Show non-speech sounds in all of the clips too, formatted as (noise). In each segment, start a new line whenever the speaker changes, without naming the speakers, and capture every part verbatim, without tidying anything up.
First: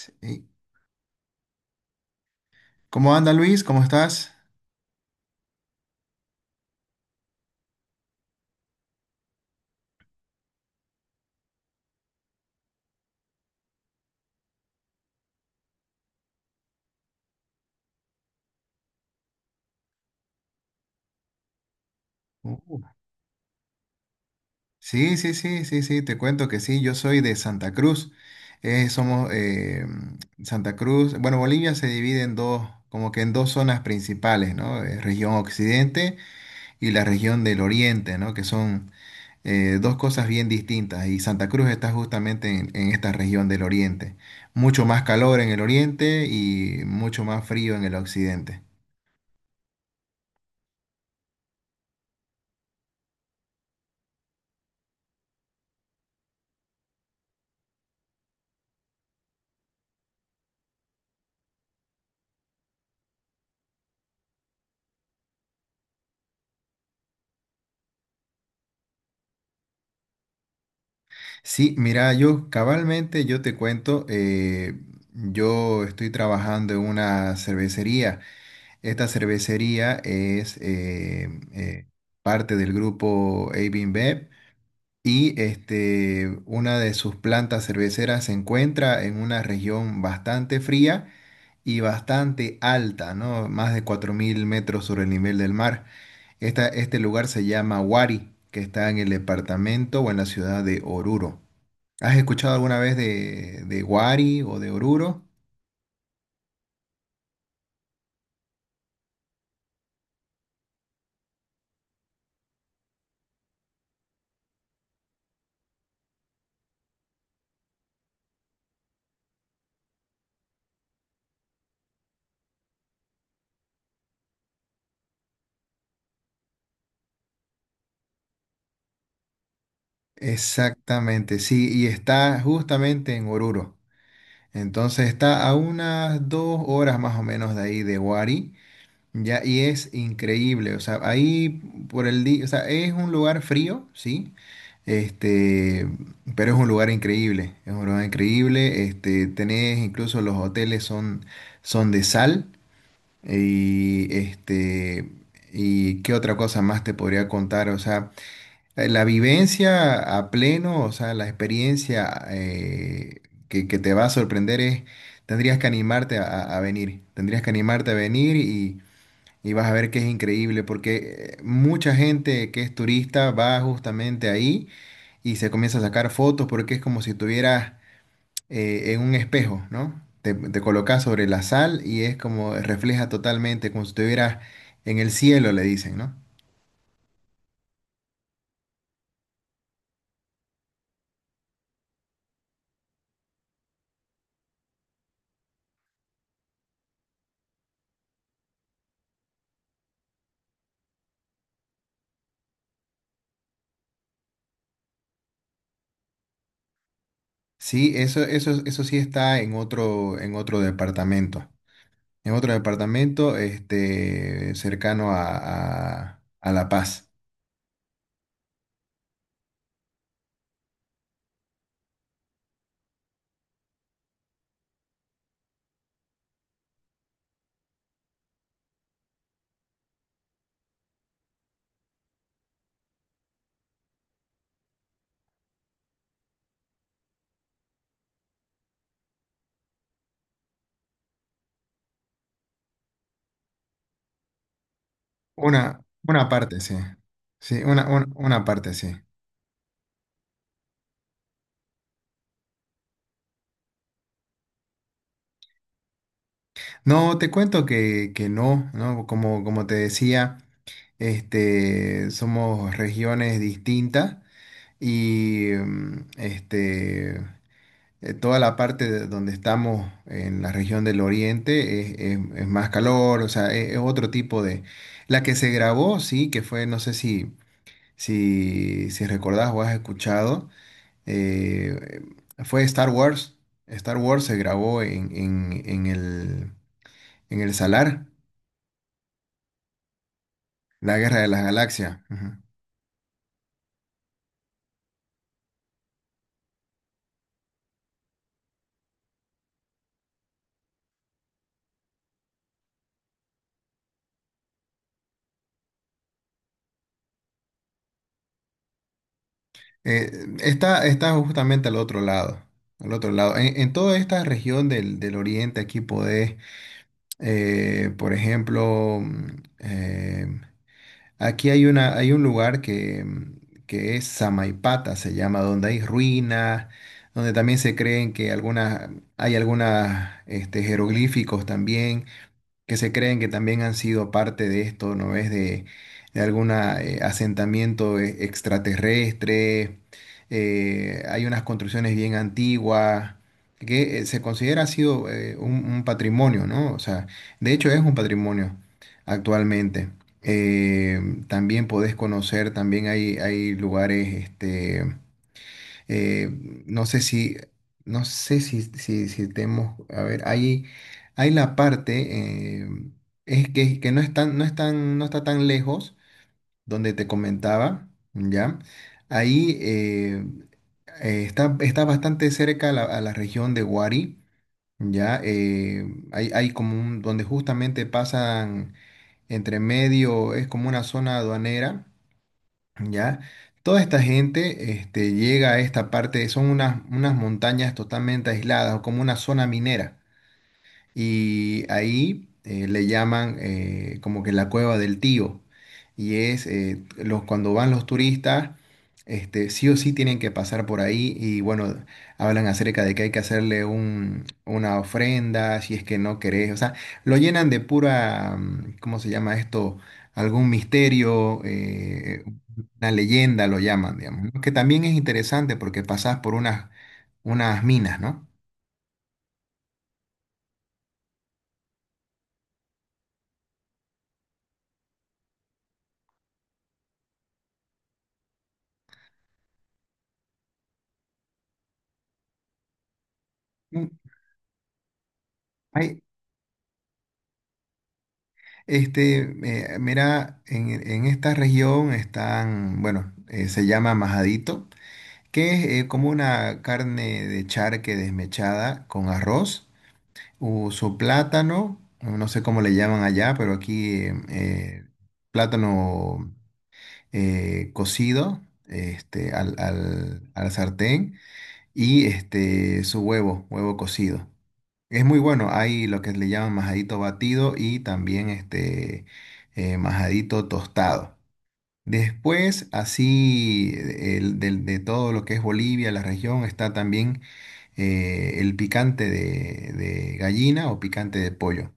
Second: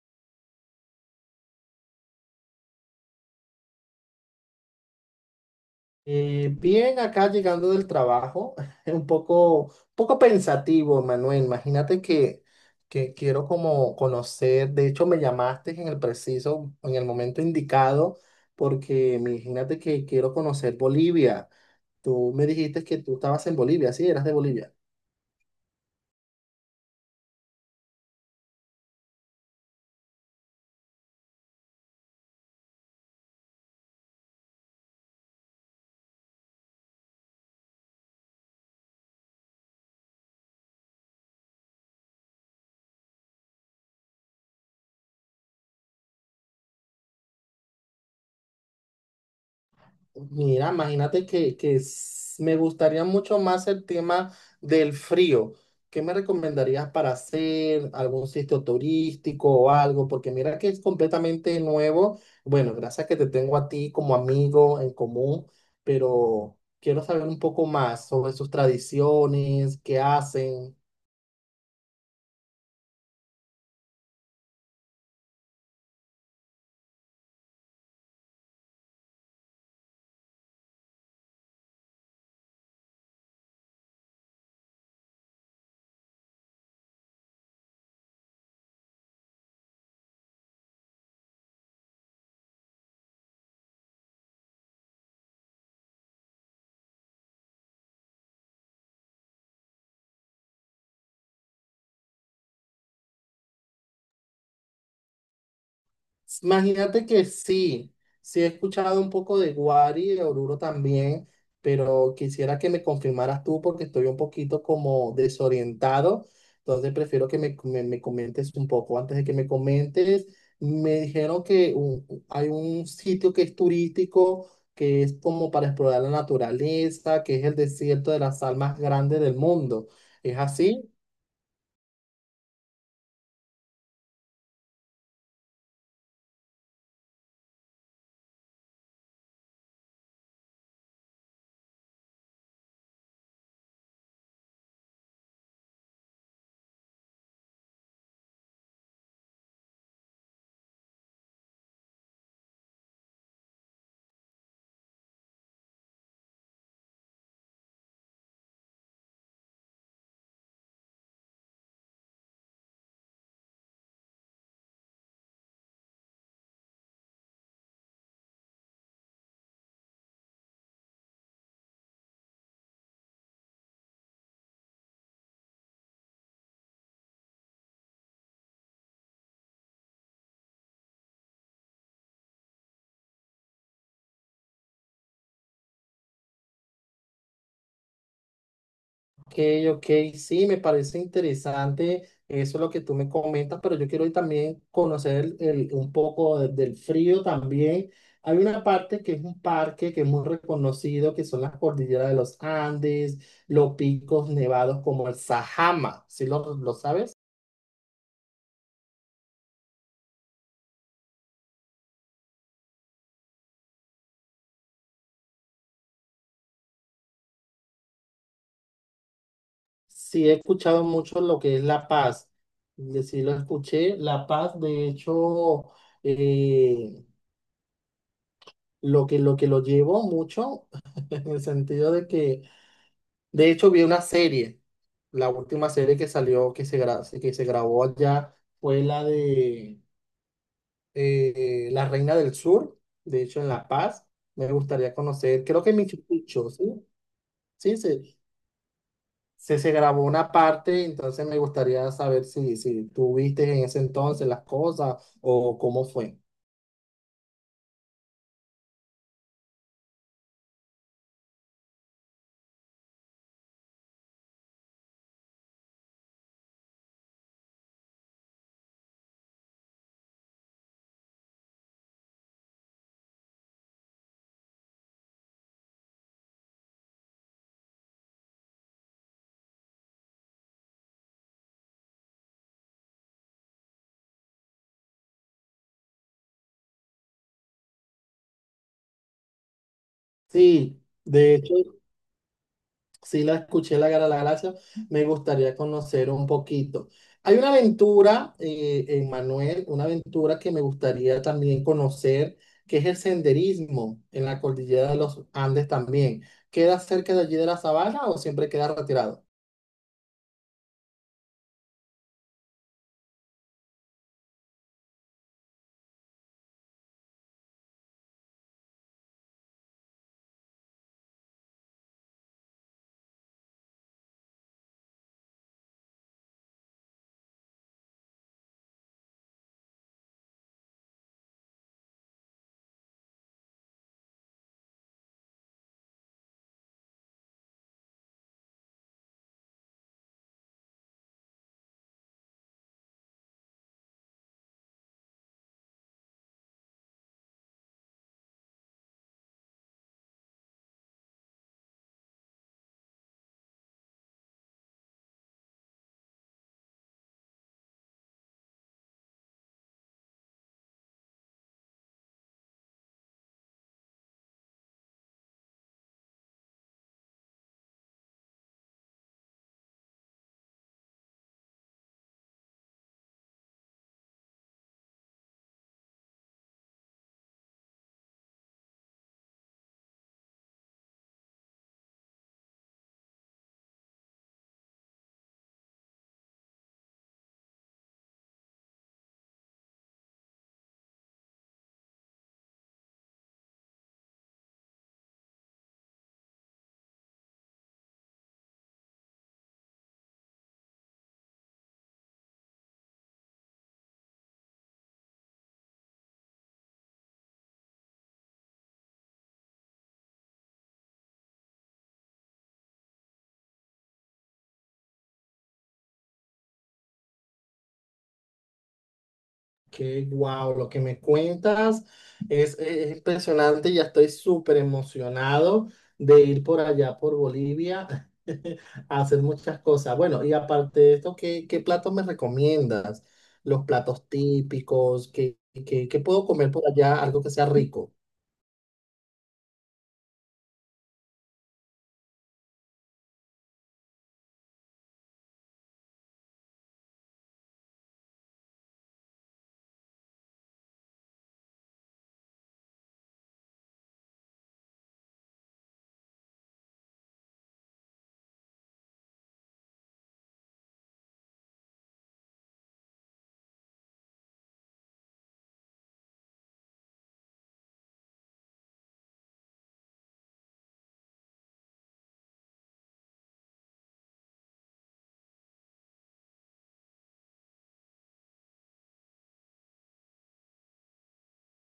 Sí. ¿Cómo anda Luis? ¿Cómo estás?
Eh, bien, acá llegando del trabajo, (laughs) un poco, un poco pensativo, Manuel. Imagínate que, que quiero como conocer, de hecho me llamaste en el preciso, en el momento indicado, porque imagínate que quiero conocer Bolivia. Tú me
Uh,
dijiste que tú estabas en Bolivia, sí, eras de Bolivia.
Sí, sí, sí, sí, sí, te cuento que sí, yo soy de Santa Cruz. Eh, somos, eh, Santa Cruz, bueno, Bolivia se divide en dos, como que en dos zonas principales, ¿no? Eh, región Occidente y la región del Oriente, ¿no? Que son eh, dos cosas bien distintas y Santa Cruz está justamente en, en esta región del Oriente. Mucho más calor en el Oriente y mucho más frío en el Occidente.
Mira, imagínate que, que s- me gustaría mucho más el tema del frío. ¿Qué me recomendarías para hacer? ¿Algún sitio turístico o algo? Porque mira que es completamente nuevo. Bueno, gracias que te tengo a ti como amigo en común, pero quiero saber un poco más sobre sus tradiciones, qué hacen.
Sí, mira, yo cabalmente, yo te cuento, eh, yo estoy trabajando en una cervecería. Esta cervecería es eh, eh, parte del grupo A B InBev y este, una de sus plantas cerveceras se encuentra en una región bastante fría y bastante alta, ¿no? Más de cuatro mil metros sobre el nivel del mar. Esta- este lugar se llama Huari, que está en el departamento o en la ciudad de Oruro. ¿Has escuchado alguna vez de, de Wari o de Oruro?
Imagínate que sí, sí he escuchado un poco de Guari, de Oruro también, pero quisiera que me confirmaras tú porque estoy un poquito como desorientado, entonces prefiero que me, me- me comentes un poco. Antes de que me comentes, me dijeron que un- hay un sitio que es turístico, que es como para explorar la naturaleza, que es el desierto de las sal más grande del mundo. ¿Es así?
Exactamente, sí, y está justamente en Oruro. Entonces está a unas dos horas más o menos de ahí de Wari, ya, y es increíble. O sea, ahí por el día, o sea, es un lugar frío, sí, este, pero es un lugar increíble, es un lugar increíble. Este, tenés, incluso los hoteles son, son de sal. Y este, ¿y qué otra cosa más te podría contar? O sea, eh, la vivencia a pleno, o sea, la experiencia, eh, que, que te va a sorprender es, tendrías que animarte a, a- a venir, tendrías que animarte a venir y, y vas a ver que es increíble, porque eh, mucha gente que es turista va justamente ahí y se comienza a sacar fotos porque es como si tuvieras, eh, en un espejo, ¿no? Te, te colocas sobre la sal y es como refleja totalmente, como si estuvieras en el cielo, le dicen, ¿no?
Ok, ok, sí, me parece interesante eso lo que tú me comentas, pero yo quiero también conocer el- el- un poco de- del frío también. Hay una parte que es un parque que es muy reconocido, que son las cordilleras de los Andes, los picos nevados como el Sajama, ¿sí lo, lo sabes?
Sí, eso, eso, eso sí está en otro, en otro departamento. En otro departamento, este, cercano a, a- a La Paz.
Sí, he escuchado mucho lo que es La Paz, de- sí lo escuché, La Paz, de hecho, eh, lo que, lo que lo llevo mucho, (laughs) en el sentido de que... De hecho, vi una serie, la última serie que salió, que se, gra- que se grabó allá, fue la de eh, La Reina del Sur, de hecho en La Paz. Me gustaría conocer, creo que en
Una,
Machu
una
Picchu,
parte,
¿sí?
sí. Sí,
Sí,
una,
se,
una, una parte, sí.
se, se grabó una parte, entonces me gustaría saber si, si tú viste en ese entonces las cosas o cómo fue.
No, te cuento que, que no, ¿no? Como, como te decía, este, somos regiones distintas. Y, mm, este, eh, toda la parte de donde estamos en la región del Oriente es, es- es más calor, o sea, es, es otro tipo de... La que se grabó, sí, que fue, no sé si, si, si recordás o has escuchado, eh, fue Star Wars. Star Wars se grabó en, en, en el, en el Salar,
Sí,
la Guerra de
de
las
hecho,
Galaxias. Ujú.
sí, la escuché, La Guerra de la Galaxia. Me gustaría conocer un poquito. Hay una aventura, eh, en Manuel, una aventura que me gustaría también conocer, que es el senderismo en la cordillera de los Andes también. ¿Queda cerca de allí de la sabana o siempre queda retirado?
Eh, está, está justamente al otro lado, al otro lado. En, en toda esta región del, del oriente aquí podés, eh, por ejemplo, mm, eh, aquí hay una, hay un lugar que, mm, que es Samaipata, se llama, donde hay ruinas, donde también se creen que algunas, hay algunas, este, jeroglíficos también que se creen que también han sido parte de esto, ¿no ves? De, de algún asentamiento eh, extraterrestre. eh, hay unas construcciones bien antiguas que, eh, se considera ha sido, eh, un, un patrimonio, ¿no? O sea, de hecho es un patrimonio actualmente. Eh, también podés conocer, también hay, hay lugares, este, eh, no sé si, no sé si, si, si tenemos, a ver, hay, hay la parte, eh, es que, que no es tan- no es tan- no está tan lejos, donde te comentaba, ¿ya? Ahí, eh, eh, está, está bastante cerca a la, a la región de Huari, ¿ya? Eh, hay, hay como un, donde justamente pasan entre medio, es como una zona aduanera, ¿ya? Toda esta gente, este, llega a esta parte, son unas, unas montañas totalmente aisladas, o como una zona minera. Y ahí, eh, le llaman, eh, como que la cueva del tío. Y es, eh, los, cuando van los turistas, este, sí o sí tienen que pasar por ahí. Y bueno, hablan acerca de que hay que hacerle un, una ofrenda si es que no querés. O sea, lo llenan de pura, mm, ¿cómo se llama esto? Algún misterio, eh, una leyenda lo llaman, digamos, ¿no? Que también es interesante porque pasás por unas, unas minas, ¿no?
Qué guau, lo que me cuentas es, es impresionante, ya estoy súper emocionado de ir por allá, por Bolivia, (laughs) a hacer muchas cosas. Bueno, y aparte de esto, ¿qué, qué platos me recomiendas? Los
Mm,
platos típicos, ¿qué, qué, qué
hay-
puedo comer por allá? Algo que sea rico.
este, eh, mira, en, en esta región están, bueno, eh, se llama majadito, que es, eh, como una carne de charque desmechada con arroz, uso plátano, no sé cómo le llaman allá, pero aquí, eh, eh, plátano, eh, cocido, este, al, al, al sartén y este, su huevo, huevo cocido. Es muy bueno, hay lo que le llaman majadito batido y también este, eh, majadito tostado. Después, así, el, del- de todo lo que es Bolivia, la región, está también, eh, el picante de, de gallina o picante de pollo.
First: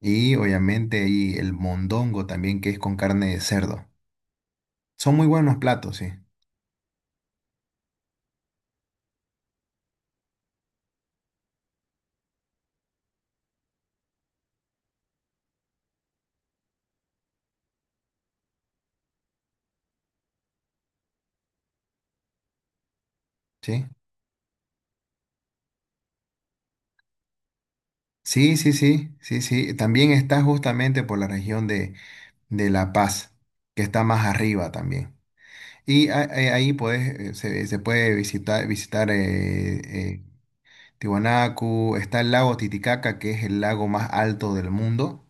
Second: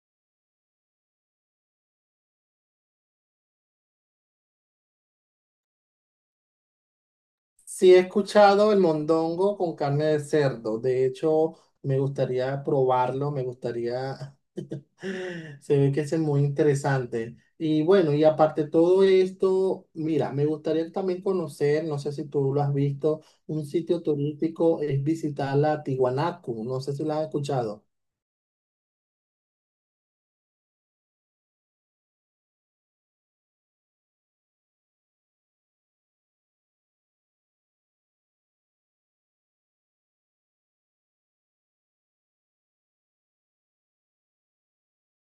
Y obviamente hay el mondongo también, que es con carne de cerdo. Son muy buenos platos, sí.
Sí, he escuchado el mondongo con carne de cerdo, de hecho, me gustaría probarlo, me gustaría (laughs) (laughs) se ve que es muy interesante. Y bueno, y aparte de todo esto, mira, me gustaría también conocer, no sé si tú lo has visto, un
Sí,
sitio turístico es visitar la Tiwanaku, no sé si lo has escuchado.
sí, sí, sí, sí, sí. También está justamente por la región de, de La Paz, que está más arriba también. Y a, a- ahí puedes, eh, se, se puede visitar, visitar, eh, eh, Tiwanaku, está el lago Titicaca, que es el lago más alto del mundo,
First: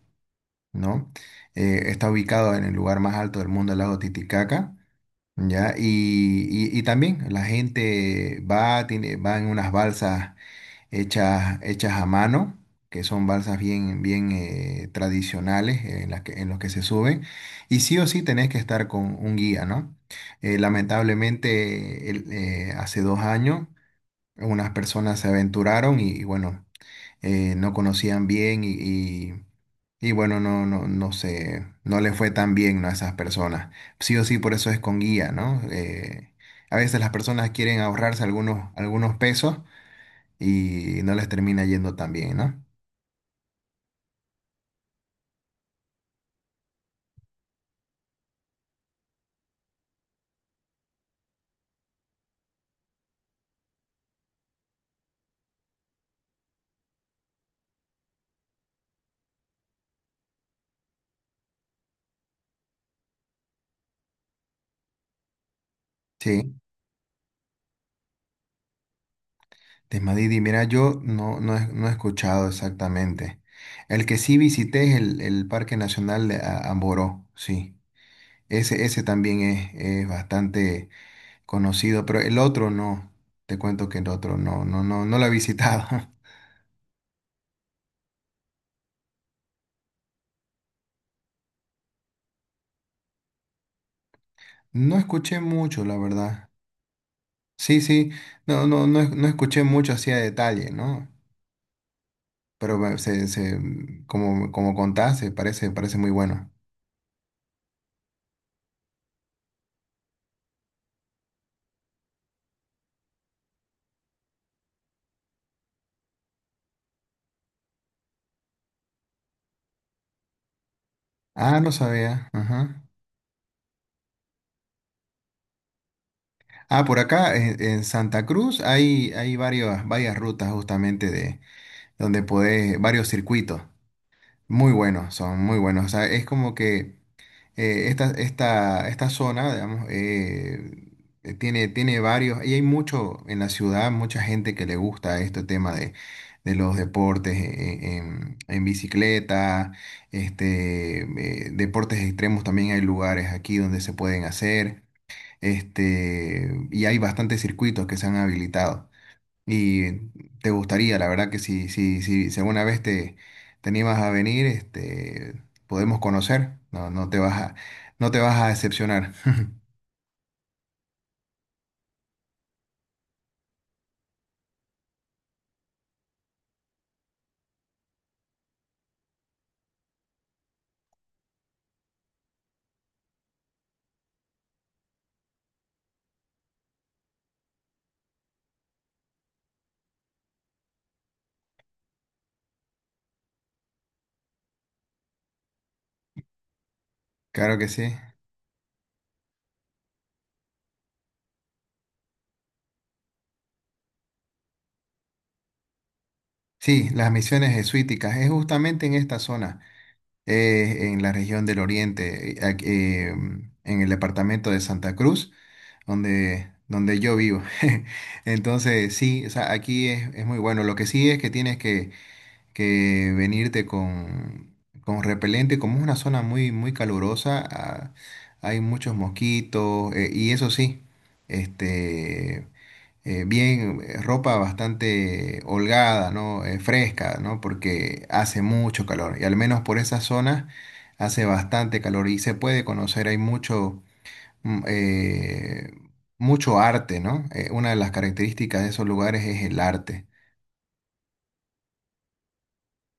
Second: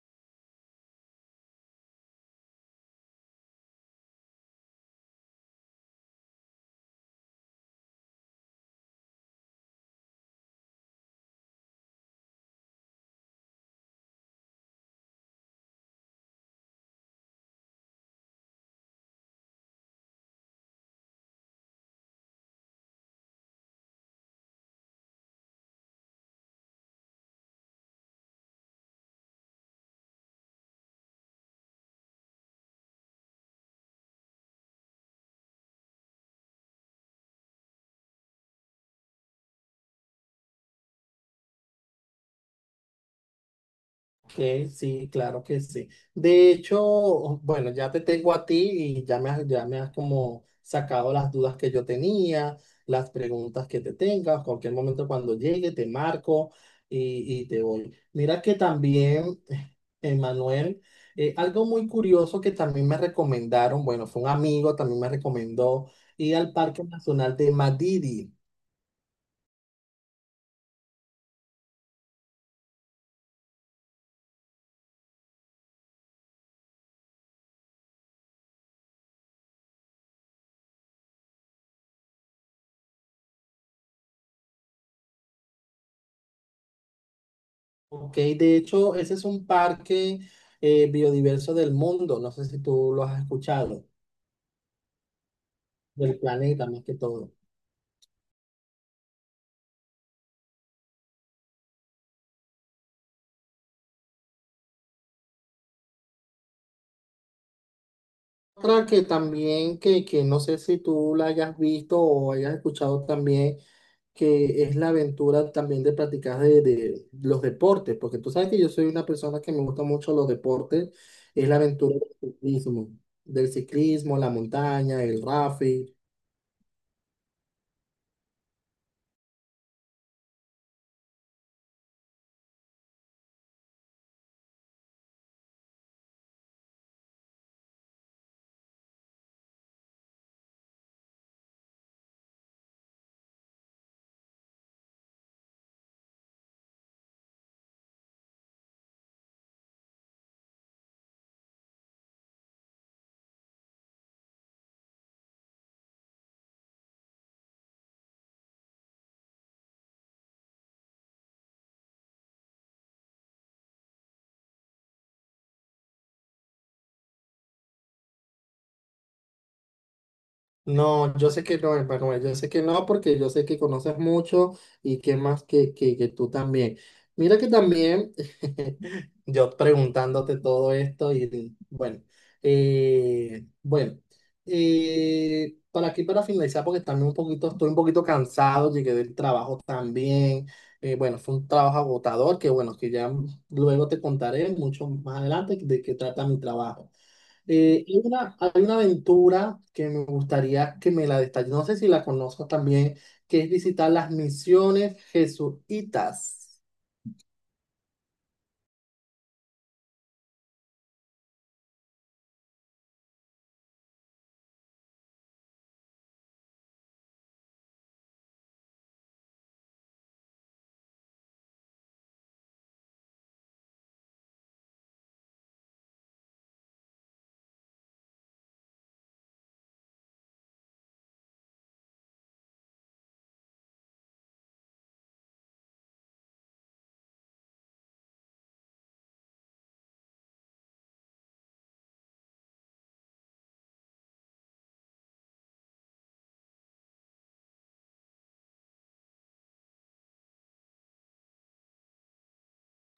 ¿no? Eh, está ubicado en el lugar más alto del mundo, el lago Titicaca, ¿ya? Y, y- y también la gente va, tiene, va en unas balsas hechas, hechas a mano, que son balsas bien, bien, eh, tradicionales, eh, en las que, en los que se suben. Y sí o sí tenés que estar con un guía, ¿no? Eh, lamentablemente, el- eh, hace dos años, unas personas se aventuraron y, y bueno, eh, no conocían bien y, y- y bueno, no, no, no sé, no le fue tan bien, ¿no? A esas personas. Sí o sí, por eso es con guía, ¿no? Eh, a veces las personas quieren ahorrarse algunos, algunos pesos y no les termina yendo tan bien, ¿no?
Que sí, claro que sí. De hecho, bueno, ya te tengo a ti y ya me has, ya me has como sacado las dudas que yo tenía, las preguntas que te tengas. Cualquier momento cuando llegue te marco y, y te voy. Mira que también, (laughs) Emanuel, eh, algo muy curioso que también me recomendaron, bueno, fue un amigo, también me recomendó ir al
Sí.
Parque Nacional de Madidi.
Desmadidi, mira, yo no, no, he, no he escuchado exactamente. El que sí visité es el, el Parque Nacional de A- Amboró, sí. Ese, ese también es, es bastante conocido, pero el otro no. Te cuento que el otro no, no, no, no lo he visitado. (laughs)
Ok, de hecho, ese es un parque eh, biodiverso del mundo, no sé si tú lo has escuchado,
No escuché mucho, la
del
verdad.
planeta más que todo.
Sí, sí, no, no, no, no escuché mucho así a detalle, ¿no? Pero me- se, se, como, como contaste, parece, parece muy bueno.
Otra que también, que, que no sé si tú la hayas visto o hayas escuchado también, que es la aventura también de practicar de, de los deportes, porque tú sabes que yo soy una persona que me gusta mucho los deportes, es la
Ah, no
aventura
sabía.
del
Ajá.
ciclismo, del ciclismo, la montaña, el rafting.
Ah, por acá en, en Santa Cruz hay, hay varias, varias rutas justamente de donde podés, varios circuitos. Muy buenos, son muy buenos. O sea, es como que, eh, esta, esta, esta zona, digamos, eh, eh, tiene, tiene varios, y hay mucho en la ciudad, mucha gente que le gusta este tema de, de los deportes, eh, en, en bicicleta, este, eh, deportes extremos también hay lugares aquí donde se pueden hacer. Este, y hay bastantes circuitos que se han habilitado. Y te gustaría, la verdad que si, si, si, si alguna vez te, te animas a venir, este, podemos conocer. No, no te vas a, no te vas a decepcionar. (laughs)
No, yo sé que no, Emanuel, yo sé que no, porque yo sé que conoces mucho y que más que, que, que tú también. Mira que también, (laughs) yo preguntándote todo esto y bueno, eh, bueno, eh, para aquí para finalizar, porque también un poquito, estoy un poquito cansado, llegué del trabajo también, eh, bueno, fue un trabajo agotador que bueno, que ya luego te contaré mucho más adelante de qué trata mi trabajo.
Claro que sí.
Eh, hay una, hay una aventura que me gustaría que me la detalles. No sé si la conozco también, que es visitar las misiones jesuitas.
Sí, las misiones jesuíticas es justamente en esta zona, eh, en la región del Oriente, eh, aquí, eh, en el departamento de Santa Cruz, donde, donde yo vivo. (laughs) Entonces, sí, o sea, aquí es, es muy bueno. Lo que sí es que tienes que que venirte con, con repelente, como es una zona muy, muy calurosa, ah, hay muchos mosquitos, eh, y eso sí, este, eh, bien, eh, ropa bastante holgada, ¿no? Eh, fresca, ¿no? Porque hace mucho calor, y al menos por esas zonas hace bastante calor, y se puede conocer, hay mucho... mm, eh, mucho arte, ¿no? Eh, una de las características de esos lugares es el arte.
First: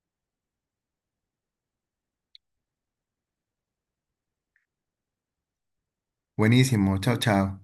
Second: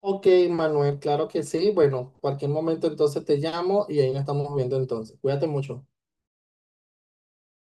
Ok, Manuel, claro que sí. Bueno, cualquier momento entonces te llamo y ahí nos estamos viendo entonces. Cuídate mucho.
Buenísimo, chao, chao.